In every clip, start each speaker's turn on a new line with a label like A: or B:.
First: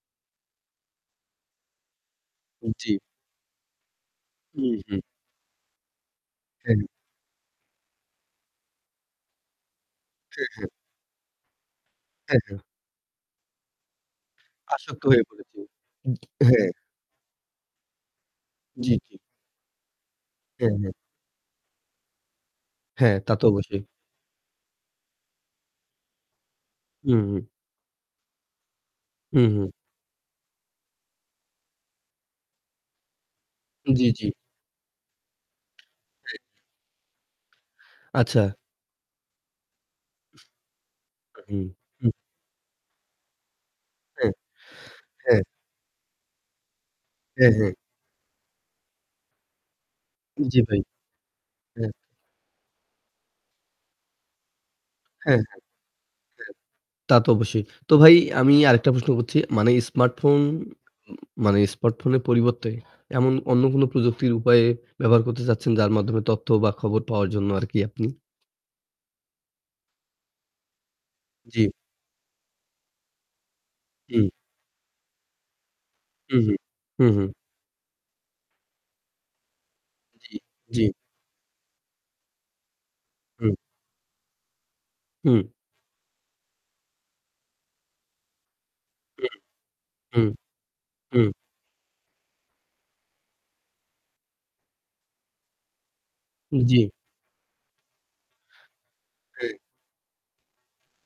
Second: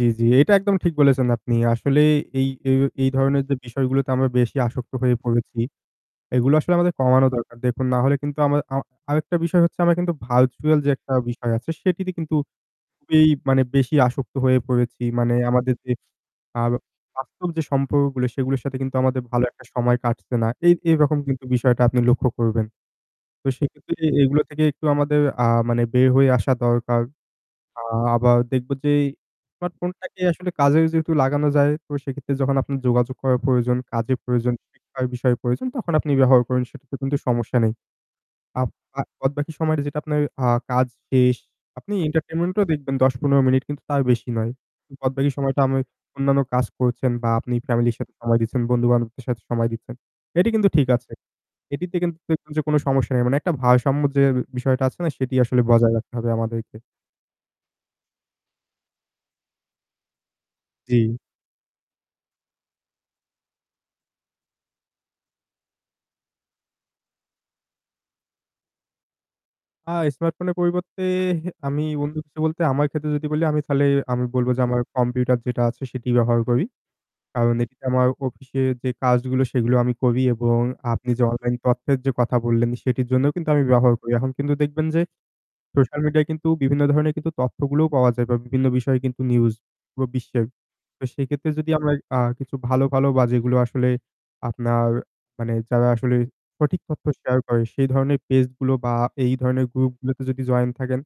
A: জি, জি। এটা একদম ঠিক বলেছেন আপনি। আসলেই এই
B: হু,
A: যে
B: জি।
A: এই ধরনের যে বিষয়গুলোতে আমরা বেশি
B: হু,
A: আসক্ত
B: হু।
A: হয়ে পড়েছি। এগুলো
B: হ্যাঁ,
A: আসলে
B: হ্যাঁ।
A: আমাদের কমানো দরকার। দেখুন না হলে কিন্তু আমাদের আমা আরেকটা বিষয় হচ্ছে আমার কিন্তু
B: হ্যাঁ, হ্যাঁ।
A: ভার্চুয়াল যে একটা বিষয় আছে সেটিতে কিন্তু
B: হ্যাঁ, হ্যাঁ।
A: খুবই মানে বেশি আসক্ত হয়ে
B: আসক্ত
A: পড়েছি।
B: হয়ে
A: মানে
B: পড়েছি।
A: আমাদের যে
B: হ্যাঁ।
A: ভালো বাস্তব যে সম্পর্কগুলো সেগুলোর সাথে
B: জি,
A: কিন্তু
B: জি।
A: আমাদের ভালো একটা সময় কাটছে না। এ
B: হ্যাঁ, হ্যাঁ।
A: এরকম কিন্তু বিষয়টা আপনি লক্ষ্য করবেন।
B: হ্যাঁ, তা তো
A: তো
B: অবশ্যই।
A: সেক্ষেত্রে এগুলো থেকে একটু আমাদের আ মানে বের হয়ে আসা দরকার।
B: হুম, হুম।
A: আ আবার দেখব যে
B: হু, হু।
A: স্মার্টফোন টাকে আসলে কাজে যেহেতু লাগানো যায় তো সেক্ষেত্রে যখন আপনার যোগাযোগ করার প্রয়োজন,
B: জি,
A: কাজে
B: জি।
A: প্রয়োজন, শিক্ষার বিষয়ে প্রয়োজন তখন আপনি
B: [unintelligible]
A: ব্যবহার করুন। সেটাতে কিন্তু সমস্যা নেই।
B: আচ্ছা।
A: আব আ বদবাকি সময়টা যেটা আপনার আ কাজ শেষ।
B: হু,
A: আপনি
B: হুম।
A: এন্টারটেইনমেন্ট ও দেখবেন ১০-১৫ মিনিট কিন্তু তার বেশি
B: হ্যাঁ,
A: নয়। বাদবাকি
B: হ্যাঁ।
A: সময়টা আমি অন্যান্য কাজ করছেন বা
B: হ্যাঁ,
A: আপনি
B: হ্যাঁ।
A: ফ্যামিলির সাথে সময় দিচ্ছেন, বন্ধু-বান্ধবদের সাথে সময় দিচ্ছেন। এটি
B: জি,
A: কিন্তু
B: ভাই।
A: ঠিক আছে।
B: হ্যাঁ।
A: এটিতে কিন্তু দেখবেন কোনো সমস্যা নেই। মানে একটা ভারসাম্য যে বিষয়টা আছে না সেটি
B: হ্যাঁ, হ্যাঁ, হ্যাঁ,
A: আসলে বজায় রাখতে হবে আমাদেরকে।
B: তা তো অবশ্যই। তো ভাই আমি আরেকটা প্রশ্ন করছি, মানে স্মার্টফোন
A: জি।
B: মানে স্মার্টফোনের পরিবর্তে এমন অন্য কোন প্রযুক্তির উপায়ে ব্যবহার করতে চাচ্ছেন যার মাধ্যমে তথ্য বা খবর পাওয়ার জন্য আর কি আপনি
A: আ স্মার্টফোনের পরিবর্তে
B: জি।
A: আমি বন্ধু বলতে আমার ক্ষেত্রে যদি বলি আমি তালে আমি
B: হুম।
A: বলব যে আমার কম্পিউটার যেটা আছে সেটি
B: হু,
A: ব্যবহার
B: হু,
A: করি।
B: হু, হু।
A: কারণ এটি আমার অফিস এ যে কাজগুলো সেগুলো আমি করি
B: জি,
A: এবং
B: জি।
A: আপনি যে অনলাইন তথ্যের যে কথা বললেন সেটির জন্যও কিন্তু
B: হুম।
A: আমি ব্যবহার করি। এখন কিন্তু দেখবেন যে
B: হুম।
A: সোশ্যাল মিডিয়ায় কিন্তু বিভিন্ন ধরনের তথ্যগুলোও পাওয়া যায় বা বিভিন্ন বিষয়ে কিন্তু
B: হু,
A: নিউজ পুরো
B: হুম,
A: বিশ্বের। তো
B: হুম
A: সেক্ষেত্রে যদি আমরা আ কিছু ভালো ভালো বা যেগুলো আসলে আপনার মানে যারা আসলে
B: হু,
A: সঠিক
B: জি।
A: তথ্য শেয়ার করে সেই ধরনের পেজ গুলো বা এই
B: হুম।
A: ধরনের গ্রুপ গুলোতে যদি জয়েন থাকেন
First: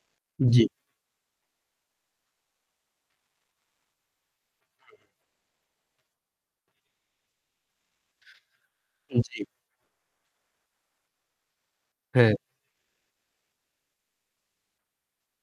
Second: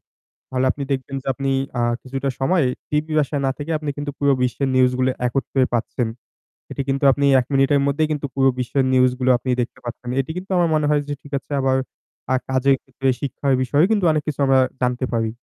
A: তাহলে
B: জি।
A: আপনি দেখবেন যে আপনি আ কিছুটা সময় টিভি ভাষায় না থেকে আপনি কিন্তু পুরো বিশ্বের নিউজ গুলো একত্রে পাচ্ছেন। এটি কিন্তু আপনি ১ মিনিটের মধ্যেই কিন্তু পুরো বিশ্বের নিউজ
B: হু,
A: গুলো
B: জি।
A: আপনি দেখতে পাচ্ছেন। এটি কিন্তু আমার মনে হয় যে ঠিক আছে আবার
B: হ্যাঁ।
A: আ কাজের ক্ষেত্রে শিক্ষার বিষয়েও কিন্তু অনেক কিছু আমরা জানতে পারি।